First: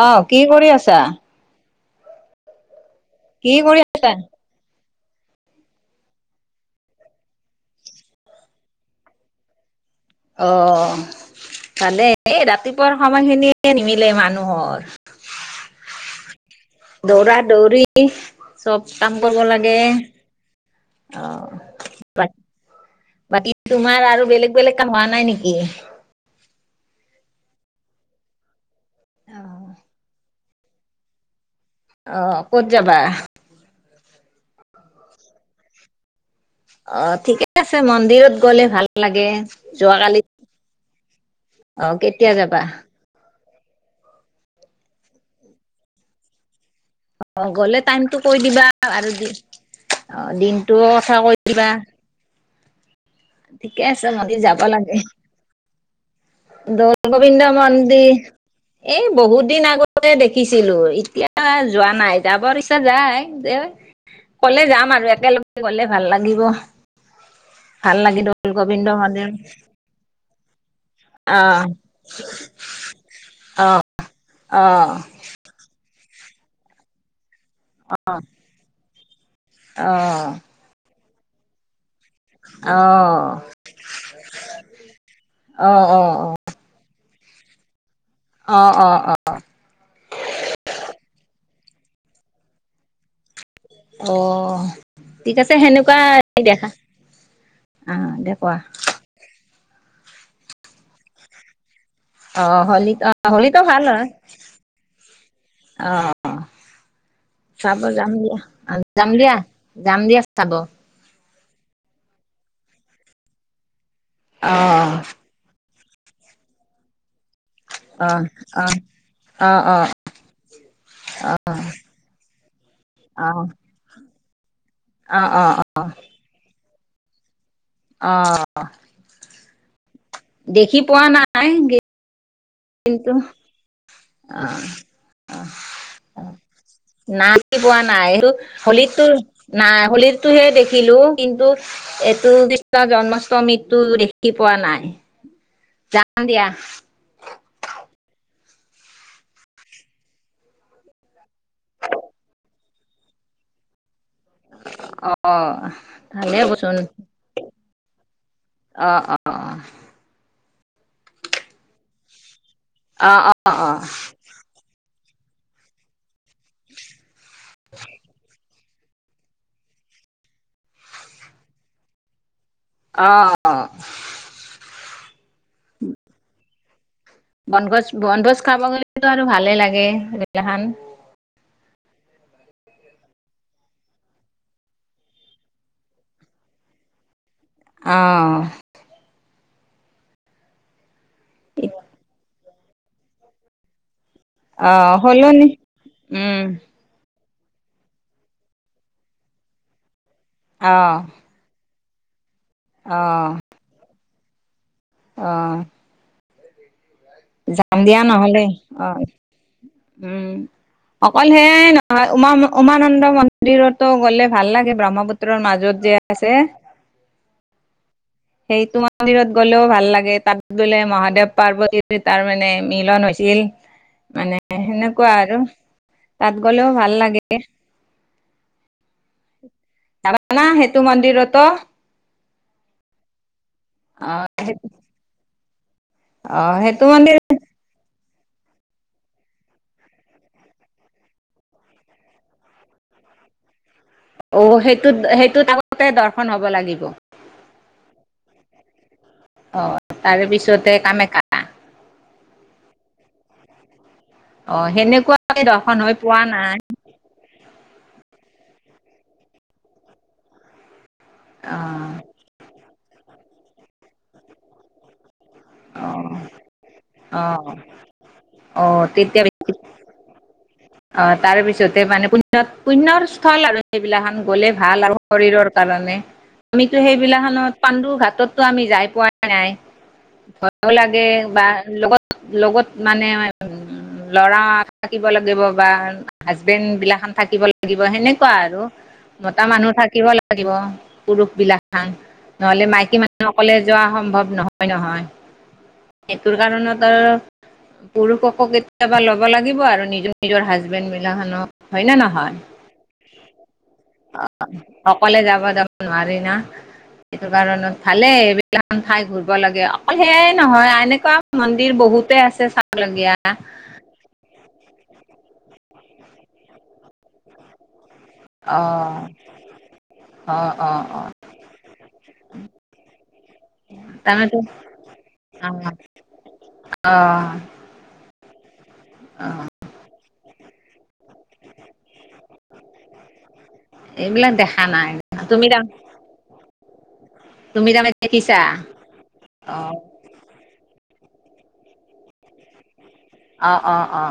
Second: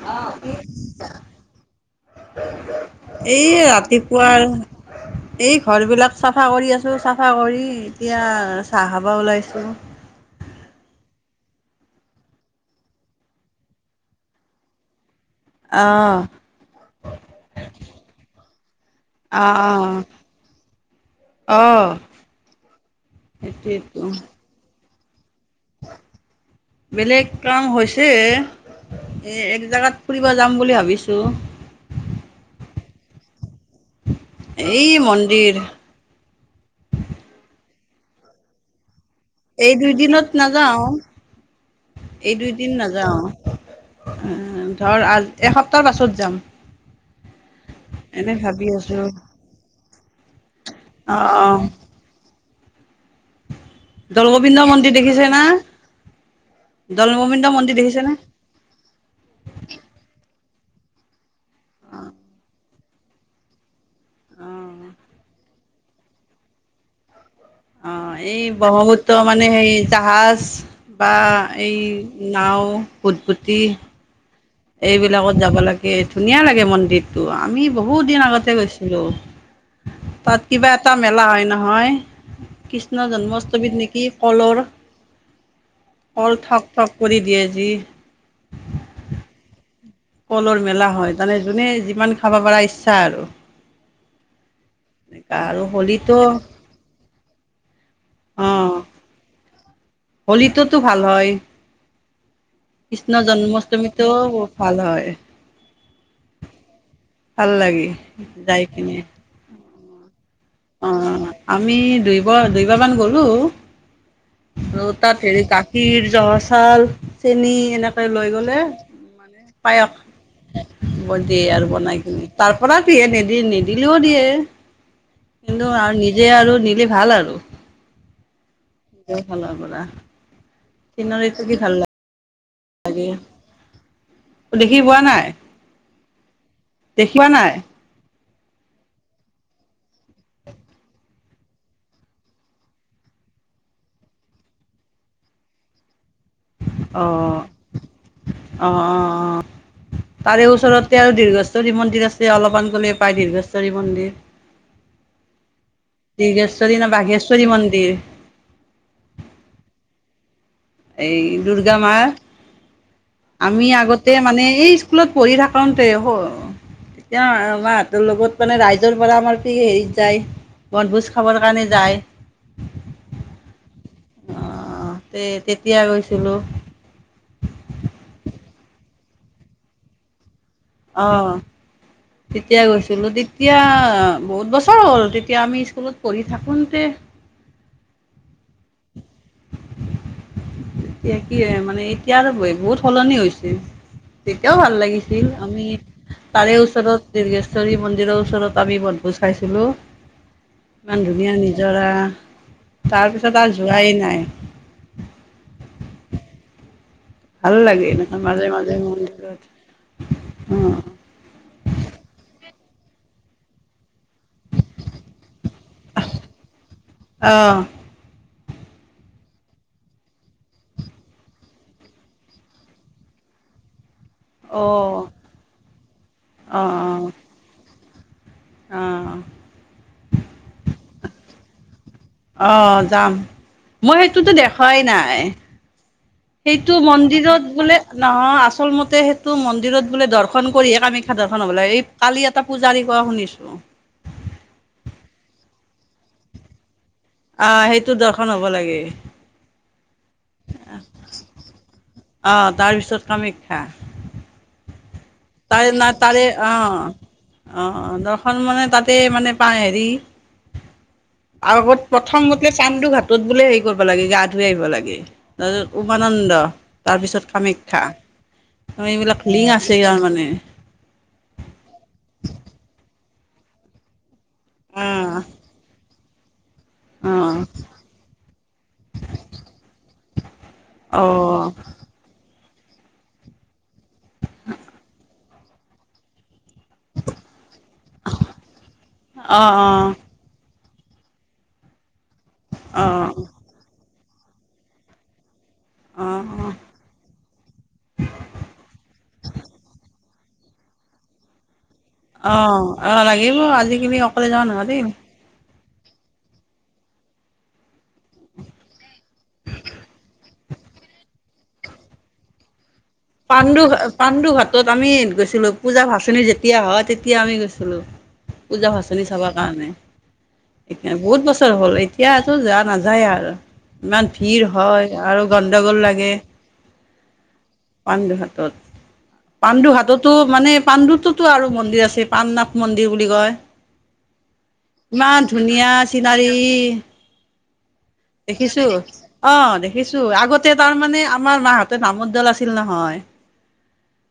অঁ কি কৰি আছা? এই কি কৰি আছা? ৰাতিপুৱাৰ [inaudible] এই ঘৰ বিলাক চাফা কৰি আছো চাফা কৰি এতিয়া চাহ খাবা ওলাইছো। অ। ভালে এই ৰাতিপুৱাৰ সময়খিনিয়ে নিমিলে মানুহৰ। অ। দৌৰা- দৌৰি চব কাম কৰব আহ লাগে। আহ আহ অহ, বাকী সেইটোৱেতো তোমাৰ আৰু বেলেগ- বেলেগ [unintelligible] হোৱা নাই নেকি? বেলেগ কাম হৈছে এ' এক জোগাত ফু পোৱা যাম বুলি ভাবিছো। অহ, ক'ত যাবা? এই মন্দিৰ অ ঠিকে আছে, মন্দিৰত গ'লে ভাল। লাগে এই দুই যোৱাকালি দিনত নাযাওঁ, অ' কেতিয়া এই যাবা? দুইদিন নাযাওঁ। ধৰ, আৰ এসপ্তাহ পাছত যাম। অ গলে টাইমটো এনে কৈ ভাবি দিবা আছো আৰু দিন অ দিন ত' অ কথা কৈ অ দিবা। ঠিকে আছে, দৌল নদী গোবিন্দ যাব মন্দিৰ লাগে। দেখিছে না দৌল -গোবিন্দ মন্দিৰ দেখিছে না মন্দিৰ এই বহুত দিন আগতে দেখিছিলো এতিয়া যোৱা নাই যাবৰ ইচ্ছা যায় যে ক'লে অ যাম আৰু একেলগে গলে ভাল লাগিব। অ, ভাল লাগি এই দৌল গোবিন্দ ব্ৰহ্মপুত্ৰ মন্দিৰ মানে হে জাহাজ বা অ, আহ এই নাও ভুতভুতি আহ আহ এইবিলাকত যাব লাগে। তাকে ধুনীয়া লাগে মন্দিৰটো। আমি বহুত দিন আগতে গৈছিলো। অহ মেলা হয় নহয়। কৃষ্ণ আহ জন্মঅষ্টমীত নেকি কলৰ অ অ অ কল ঠক-ঠক কৰি দিয়ে যি। অঁ অঁ অঁ। কলৰ মেলা হয় তানে যোনে যিমান খাব পাৰ ইচ্ছা আৰু। অঁ এনেকা ঠিক আছে আৰু সেনেকুৱা হোলীটো দেখা অঁ দেখা কোৱা। অ' হোলীটোতো ভাল হয়। অ হলিত' কৃষ্ণ অ হলীত' ভাল জন্মাষ্টমীতো হয়, ভাল হয় অ। ভাল চাব লাগে যাম দিয়া যাই কিনে -যাম দিয়া- যাম দিয়া চাব। অ', আমি দুইব দুবাৰামান গ'লো আৰু অ তাত হেৰি খীৰ জহা চউাল চেনি এনেকৈ অ', লৈ গ'লে অ', মানে অ', অ', পায়স নিব দিয়ে আৰু বনাই কিনে তাৰ পৰা নিদি- অ', নিদিলেও দিয়ে। অ', অ', কিন্তু আৰু নিজে আৰু নিলে ভাল আৰু। অহ নিজৰ ফালৰ পৰা। দেখি পোৱা কিনৰিত নাই থাকি ভাল [unintelligible] লাগে কিন্তু দেখি পোৱা নাই অ-অ-অ দেখি না নাই আহি পোৱা নাই এইটো হোলীতো নাই হোলীৰটোহে দেখিলো কিন্তু এইটো কৃষ্ণৰ জন্মাষ্টমী সিটো দেখি পোৱা নাই যাম দিয়া। অহ - অহ - অহ - অহ তাৰে ওচৰতে আৰু দীৰ্ঘচৰী মন্দিৰ আছে, অলপমান গলে পায় দীৰ্ঘেশ্বৰী মন্দিৰ। অ। ভালে দীৰ্ঘেশ্বৰী বচন না বাঘেশ্বৰী মন্দিৰ অ, অ, অ। এই দুৰ্গা মাৰ, অ', আমি অ', আগতে মানে এই স্কুলত পঢ়ি থাকোতেৰ লগত ম নিজৰ পৰা আমাৰ আপি হেৰিত যায় বনভোজ খাবৰ কাৰণে যায়। অ অঁ তে তেতিয়া গৈছিলোঁ। বন ভোজ, বন ভোজ খাব গলেটো আৰু ভালে লাগে। এইগিলাখান অঁ। [unintelligible] তেতিয়া গৈছিলোঁ তেতিয়া বহুত বছৰ হ'ল তেতিয়া আমি স্কুলত পঢ়ি থাকোতে- অঁ। এতিয়া কি মানে এতিয়া আৰু বহুত সলনি হৈছিল। তেতিয়াও ভাল অ', লাগিছিল সলনি আমি উম, তাৰে ওচৰত দীৰ্ঘেশ্বৰী মন্দিৰৰ ওচৰত আমি বনভোজ খাইছিলো। অ', ইমান ধুনীয়া নিজ ধৰা তাৰপিছত আৰু যোৱাই নাই। অহ ভাল যাম লাগে দিয়া এনেকুৱা নহলে মাজে মাজে অ। মন্দিৰত উম, অকল সেয়াই নহয় উমা উমানন্দ মন্দিৰত ত গ'লে ভাল লাগে ব্ৰহ্মপুত্ৰৰ মাজত যে আছে। অ', সেইটো মন্দিৰত গ'লেও ভাল লাগে তাত গলে মহাদেৱ -পাৰ্বতীৰ তাৰ মানে মিলন হৈছ- ইয়েল মানে অ', অ', সেনেকুৱা আৰু তাত গলেও ভাল অ', লাগে। অ', অ', জাবানা সেইটো মন্দিৰত অ'? অ, যাম। মই অ সেইটোতো দেখই নাই। অ সেইটো মন্দিৰ মন্দিৰত বোলে নহয় আচল মতে সেইটো মন্দিৰত বোলে দৰ্শন কৰিহে কামাখ্যা দৰ্শন হব লাগে। এই কালি এটা পূজাৰী কোৱা শুনিছোঁ। অ সেইটোত সেইটোত আগতে দৰ্শন হব লাগিব। অ সেইটো দৰ্শন হব লাগে। অ, তাৰ পিছতে কামেকা। অঁ তাৰ পিছত কামাখ্যা সেনেকুৱা তাৰে না তাৰে অ। অ-অ দৰ্শন মানে তাতে মানে পা হেৰি অ আৰু আগত প্ৰথমতে চান্দু ঘাটত বোলে হেৰি কৰিব লাগে গা ধুই আহিব লাগে। তাৰপিছত অ উমানন্দ, অ তাৰপিছত কামাখ্যা অ এইবিলাক তেতিয়া লিং আছে ইয়াৰ মানে। অ তাৰ পিছতে মানে পুণ্য -পুণ্যৰ স্থল আৰু সেইবিলাখান। গ'লে ভাল আৰু অ', শৰীৰৰ কাৰণে। আমিতো অ', সেইবিলাখনত পাণ্ডুৰ ঘাটতো আমি যাই পোৱা নাই। যাব লাগে বা অ', লগত লগত মানে উ ল'ৰা থাকিব লাগিব বা হাজবেণ্ড বিলাসন থাকিব লাগিব সেনেকুৱা আৰু অ', মতা অ', মানুহ থাকিব লাগিব। পুৰুষ বিলাখান নহলে মাইকী অ', মানুহ অকলে যোৱা সম্ভৱ নহয়- নহয়। সেইটোৰ অ', কাৰণত অ পুৰুষকো কেতিয়াবা ল'ব লাগিব আৰু নিজৰ নিজৰ হাজবেণ্ড বিলাখানক অ, অ লাগিব। আজিকালি অকলে যাব নোৱাৰি। থবা যাব নোৱাৰে না। এইটো কাৰণত ভালেই। এই [unintelligible] খন ঠাই ঘূৰব লাগে। অকল সেয়াই নহয় এনেকুৱা মন্দিৰ বহ বহুতে আছে ছা - পাণ্ডু ঘা পাণ্ডু ঘাট ত আমি গৈছিলো পূজা ভাচনি যেতিয়া হয় তেতিয়া আমি গৈছিলো। পূজা অ', ভাচনি চাব কাৰণে। অ', অ', এয়া অ', বহুত বছৰ হ'ল এতিয়াতো যা নাযায় আৰ। ইমান তাৰমানে তো ভিৰ হয় আৰু অ', গণ্ডগোল লাগে। অ। পাণ্ডু হাতত অ', পাণ্ডু হাততো মানে পাণ্ডুত তো আৰু মন্দিৰ আছে পাণ নথ মন্দিৰ বুলি কয়। এইবিলাক দেখা নাই ইমান তুমি তাৰ ধুনীয়া চিনাৰী। তুমি তামানে দেখিছো অ দেখিছো আগতে তাৰমানে। আমাৰ মাহঁতে নামদ দল আছিল নহয়। অ অ অ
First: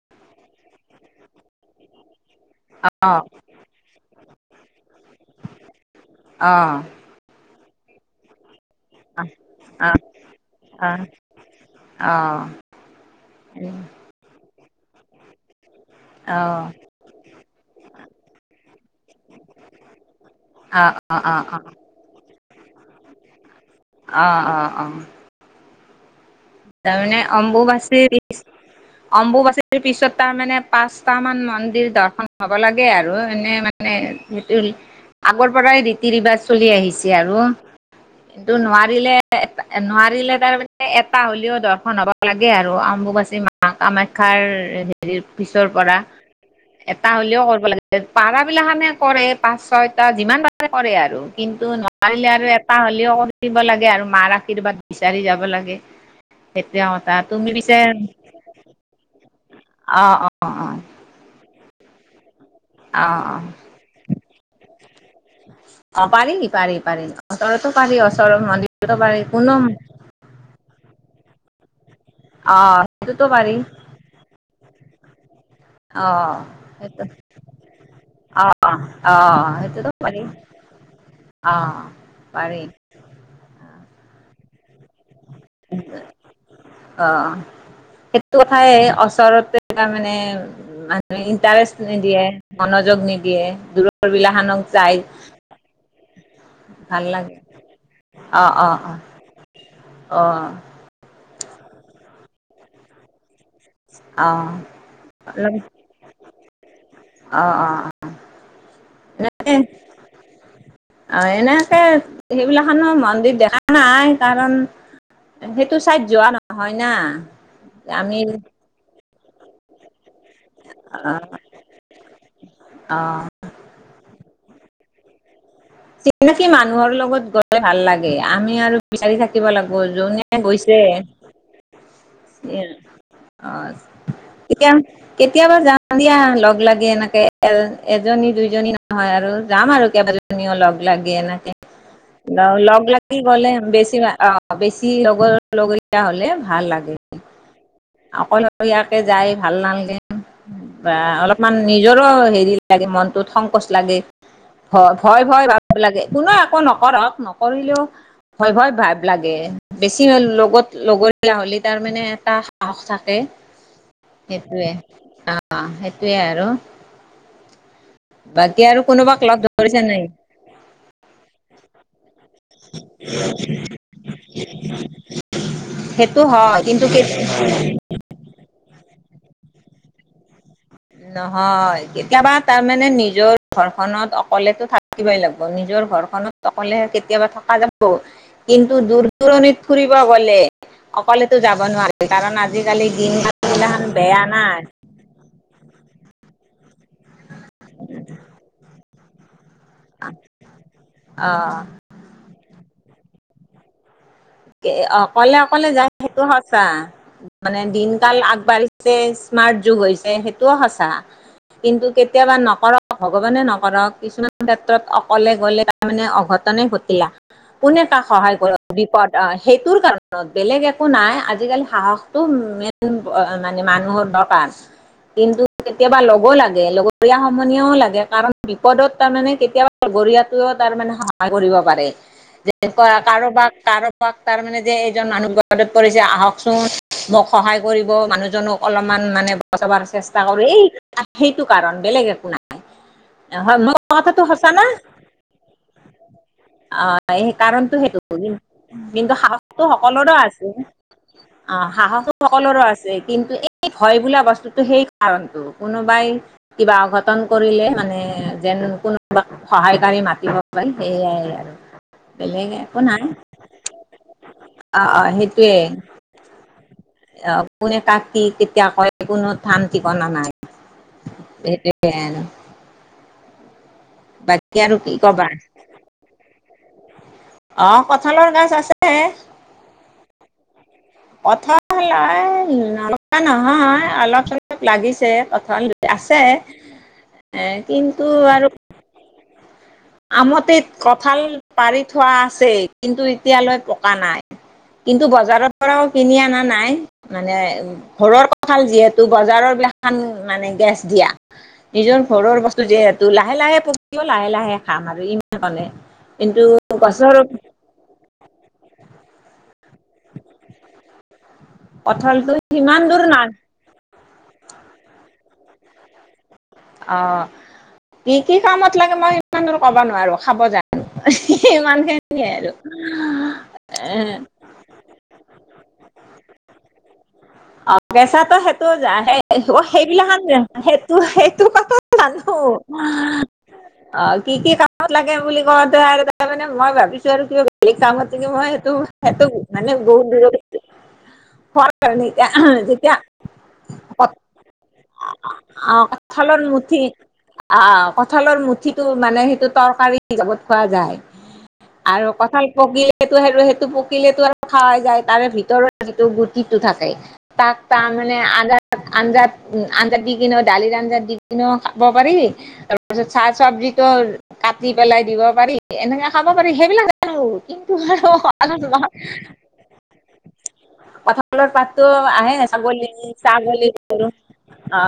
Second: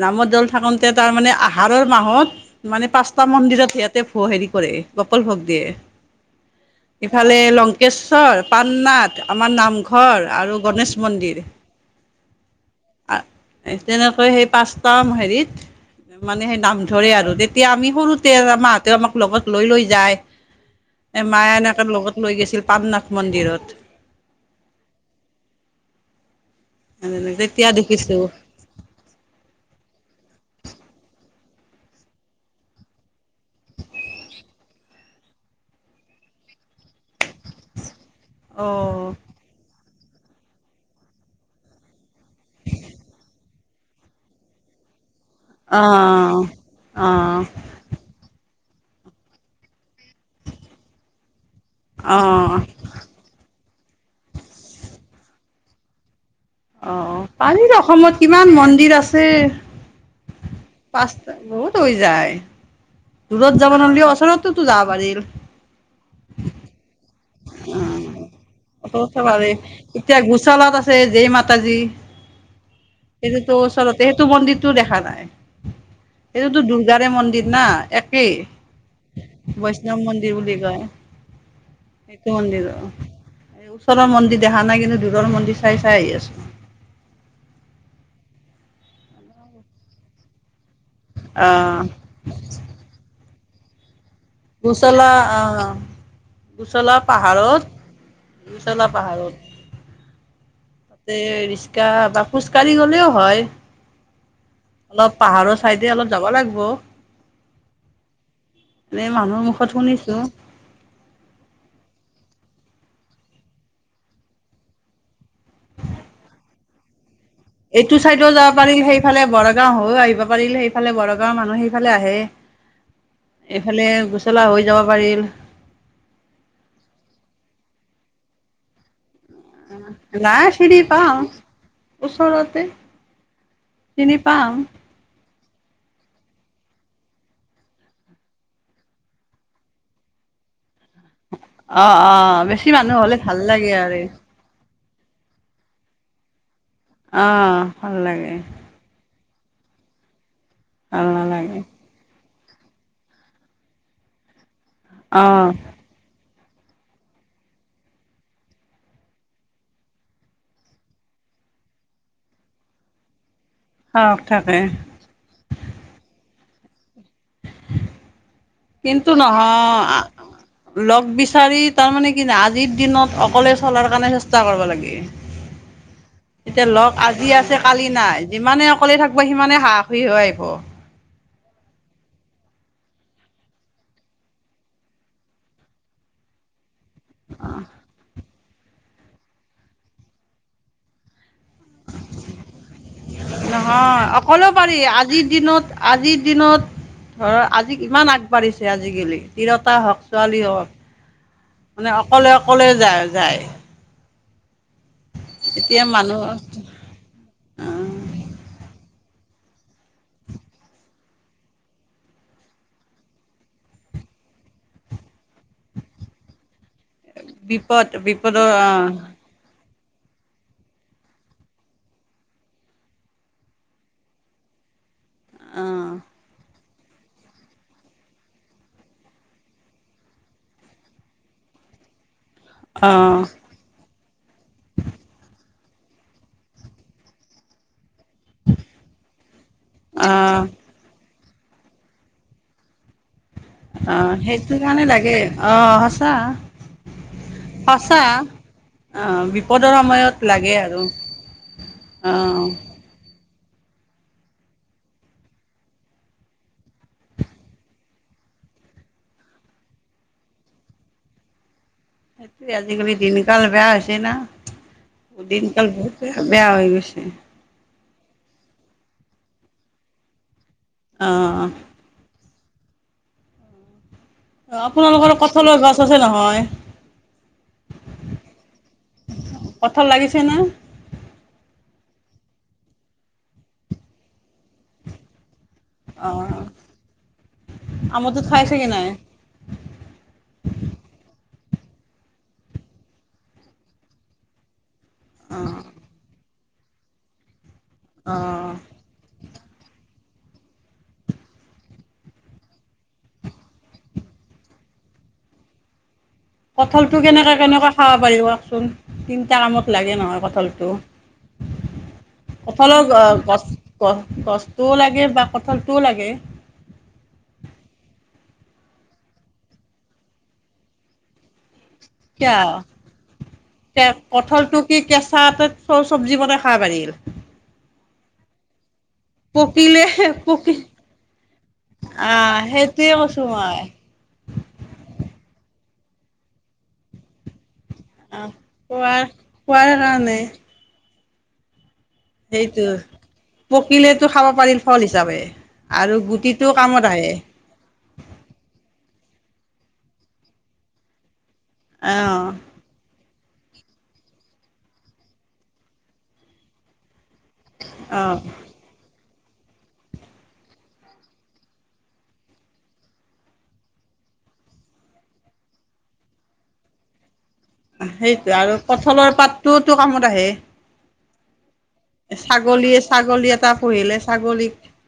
নামৰ দল থাকোঁতে তাৰমানে আহাৰৰ মাহত মানে অ', অ', অ', অ', অ', পাঁচটা অ', মন্দিৰত সিয়াঁতে ভ হেৰি কৰে। গপাল ভক দিয়ে ইফালে লংকেশ্বৰ পাননাথ, আমাৰ নামঘৰ আৰু গণেশ মন্দিৰ তেনেকৈ সেই পাঁচটা হেৰিত। মানে সেই নাম ধৰে আৰু তেতিয়া আমি সৰুতে মাহঁতে আমাক লগত লৈ লৈ যায়। অ', এ অ', মায়া অ', এনেকে লগত লৈ গৈছিল পামনাাথ মন্দিৰত। অহ অ অ। তাৰমানে তেতিয়া অম্বুবাচীৰ দেখিছো অম্বুবাচীৰ পিছত তাৰমানানে। পাঁচটা মান মন্দিৰ দৰ্শন হব লাগে আৰু এনে মানে সেইটো। আগৰ পৰাই ৰীতি ৰিবাজ চলি আহিছে আৰু কিন্তু অ নোৱাৰিলে এ নোৱাৰিলে তাৰমানে এট- টা হ'লেও দৰ্শন হ'ব লাগে আৰু অম্বুবাচী মা কামাখ্যাৰ হেৰি পিছৰ অ পৰা অ এটা হ'লেও কৰিব লাগে পাৰা। বিলাকখানে কৰে পাঁচ ছয়টা যিমান পাৰে কৰে আৰু কিন্তু অ নোৱাৰিলে আৰু এটাহ হ'লেও কৰি দ লাগে আৰু মাৰ আশীৰ্বাদ বিচাৰি যাব লাগে। সেইটোৱে অ কথা তুমি পিছে পাৰিবা, অসমত কিমান মন্দিৰ আছে। অ', অ', অ', পাঁচটা বহুত হৈ যায়। অ', অ'। দূৰত যাব নহলে ওচৰতোটো যাব পাৰিল। অ', পাৰি পাৰি পাৰি ওচৰতো পাৰি ওচৰৰ মন্দিৰতো [unintelligible] পাৰি অ কোনো এতিয়া গোচলত আছে যে মান। যে অ', সেইটোতো পাৰি ওচৰতে সেইটো মন্দিৰটোও দেখা নাই। অ', এইটোতো সেইটো দুৰ্গাৰে মন্দিৰ না। একেই অ', অ', সেইটোতো বৈষ্ণৱ পাৰি মন্দিৰ বুলি কয়। অ। পাৰি মন্দিৰৰ। ওচৰৰ মন্দিৰ দেখা নাই কিন্তু দূৰৰ মন্দিৰ চাই চাই আহি আছো। অ', সেইটো কথাই ওচৰতে তাৰমানে মানুহে আহ ইণ্টাৰেষ্ট নিদিয়ে, মনোযোগ নিদিয়ে, দূৰ ৰ বিল খানক যায়। গোচলা আহ গোচলা ভাল লাগে। পাহাৰত গোচলা পাহাৰত অ-অ-অ, অ। তাতে ৰিচকা বা খোজ কাঢ়ি গলেও হয়। অ', অলপ পাহাৰৰ চাইডে অলপ যাব লাগব। অ-অ-অ। মানুহৰ এনে মুখত শুনিছো আৰু এনেকে সেইবিলাক ৰ মন্দিৰ দেখা নাই। কাৰণ সেইটো চাইড যোৱা নহয় না। এইটো আমি চাইডো যাব পাৰিল। সেইফালে বৰগাঁও হৈও আহিব পাৰিলে সেইফালে অ বৰগাঁৱৰ মানুহে সেইফালে আহে। অ এইফালে হৈ যাব পাৰিল। চিনাকি মানুহৰ লগত গৈ ভাল লাগে। আমি আৰু বিচাৰি থাকি থাকিব লাগব যুনে নাই গৈছে। চিৰি পাওঁ ওচৰতে অ চিনি পাম এয়া কেতিয়াবা যাম দিয়া লগ লাগি এনেকে। এজনী দুইজনী নহয় আৰু যাম আৰু কেইবাজনী। লাগে, লাগে। অ অ বেছি লগ মানুহ হলে লাগি ভাল গ'লে লাগে বেছি আৰু অ বেছি বেছি লগৰ লগৰীয়া হলে ভাল লাগে। অ ভাল লাগে অকলৰীয়াকে যাই ভাল নালগে বা ভাল অলপমান নালাগে নিজৰো হেৰি লাগে মনটোত সংকোচ লাগে। ভ ভয় অ ভয় ভাব লাগে। কোনো নকৰক নকৰিলেও ভয় ভয় ভাৱ লাগে। বেছি লগত লগৰীয়া হলে তাৰ মানে এটা সাহস থাকে। সাহস থাকে সেইটোৱে। অ সেইটোৱে আৰু। বাকী আৰু কিন্তু কোনোবাক লগ নহয় ধৰিছেনে নাই? লগ বিচাৰি তাৰমানে কি ন আজিৰ দিনত অকলে চলাৰ কাৰণে চেষ্টা কৰব লাগে। সেইটো হয় এতিয়া লগ আজি, কিন্তু আছে কালি নাই। যিমানে অকলে থাক কিব সিমানে সাহসী হৈ আইব। নহয়। কেতিয়াবা তাৰমানে নিজৰ ঘৰখনত অকলেতো থাকিবই লাগব। নিজৰ ঘৰখনত। অকলে কেতিয়াবা থকা যাব। কিন্তু দূৰ-দূৰণিত ফুৰিব গলে অকলে যাব নোৱাৰি। কাৰণ আজিকালি দিন গাল গিলাখখন নহয় বেয়া না। অকলেও পাৰি আজিৰ দিনত আজিৰ দিনত ধৰ আজি ইমান আগবাঢ়িছে আজিকালি। তিৰতা হওক, ছোৱালী হওক অ মানে অকলে অকলে যায়, যায়। অকলে অকলে এতিয়া যায় মানুহ সেইটো সঁচা। মানে আহ দিনকাল আগবাঢ়ি স্মাৰ্ট যুগ হৈছে, সেইটোও সঁচা। কিন্তু কেতিয়াবা নকৰক ভগৱানে নকৰক কিছুমান ক্ষেত্ৰত অকলে গ'লে তাৰ মানে অঘটনে ঘটে। কোনে বিপদ তাক সহায় বিপদৰ কৰ আহ বিপদ আহ সেইটোৰ কাৰণত বেলেগ একো নাই। আজিকালি সাহসটো মেইন মানে, মানুহৰ দৰকাৰ। কিন্তু আহ কেতিয়াবা লগো লাগে। লগত গৰীয়া সমনীয়াও লাগে কাৰণ বিপদত তাৰমানে কেতিয়াবা লগৰীয়াটোৱেও তাৰমানে সহায় কৰিব পাৰে। যে আহ কাৰোবাক কাৰো তাৰ মানে যে এইজন মানুহত পৰিছে আহকচোন মোক সহায় কৰি মানুহজনক অলপমান মানে বচাব চেষ্টা আহ কৰি সেইটো কাৰণ বেলেগ একো নাই। হয় মোৰ অ কথাটো সঁচা সেইটো না কাৰণে লাগে আহ সঁচা। অ স কাৰণটো সেইটো সঁচা কি কিন্তু আহ সাহসটো বিপদৰ সকলোৰেো সময়ত আছে। লাগে আৰু অ সাহসো আহ সকলোৰো আছে কিন্তু এ ভয় বোলা বস্তুটো সেই কাৰণটো কোনোবাই কিবা অঘটন কৰিলে মানে কোনোবাক সহায়কাৰি মাতিব পাৰি সেইয়াই আৰু বেলেগ একো নাই। কাল বেয়া হৈছে না, অ অ দিন কাল সেইটোৱে বহুত বেয়া হৈ গৈছে। অ' কোনে কাক কি কেতিয়া কয় কোনো ধান ঠিকনা নাই আহ সেইটোয়ে আৰু। বাকী অ আৰু কি আপোনালোকৰ কঠলৰ গছ আছে নহয়। আহ কঠালৰ গছ আছে। কঠাল লাগিছে না কঁঠাল এ নলগা নহয় অলপ চলপ লাগিছে। ধ অ আছে এ কিন্তু আমৰটোত আৰু খাইছে কি নাই আমঠিত কঁঠাল পাৰি থোৱা আছেই কিন্তু এতিয়ালৈ পকা নাই। কিন্তু অ বজাৰৰ পৰাও কিনি অনা নাই মানে ঘৰৰ অ কাল যিহেতু বজাৰৰ বিলাকান মানে গেছ দিয়া, নিজৰ ঘৰৰ বস্তু যিহেতু লাহে লাহে পকিব লাহে লাহে। খাম আৰু ইমান ক'লে। কঠলটো কেনেকে কেনেকে খাব পাৰি কওকচোন, তিনটা কামত লাগে নহয় কঠলটো। কঁঠালটো সিমান কঠালৰ দূৰ না গছ গছ গছটোও লাগে বা কঠলটোও লাগে। অ। কি কি কামত লাগে মই ইমান দূৰ কবা নোৱাৰো খাব জানো হি হি ইমান। খিনিয়ে আৰু কিয় এ কঠলটো কি কেঁচাতে চব চবজি বনাই খাবা পাৰি? [unintelligible] অঁ বেচাটো সেইটো আহে অঁ পকিলে সেইবিলা পকি সেই সেইটোপা আহ সেইটোৱে কৈছো মই অঁ কি কি কামত লাগে বুলি কলে? প্ৰথমতে মানে মই ভাবিছো আৰু ক এই কামতকে আহ মইটো খোৱাৰ খোৱাৰ মানে বহুত কাৰণে দূৰত কাৰণ এতিয়া সেইটো তেতিয়া পকিলেতো খাব পাৰিল ফল হিচাপে আহ আৰু কঁঠালৰ গুটিটো মুঠি কামত আহে আ কঁঠালৰ মুঠিটো মানে সেইটো তৰকাৰী হিচাপত খোৱা যায়, অ আৰু কঠাল পকী সেইটো সে সেইটো পকিলেটো আৰু খাৱাই যায় তাৰে ভিতৰৰ যিটো গুটিটো থাকে তাক ত অ মানে আঞ্জা আঞ্জাত আঞ্জাত দি কিনো দালিৰ আ দি কেনিও খাব পাৰি, তাৰপিছত চাহ চবজিটো কাটি পেলাই দিব পাৰি এনে তেনে খাব পাৰি সেইবিলাক আৰু। কিন্তু আৰু সেইটো আ ন কঁঠালৰ পাতটোওতো কামত আহে কঠালৰ পাত। তো আহ ন ছাগলীয়ে চাগল ছাগলী এটা পুহিলে চাগল ছাগলীক অ।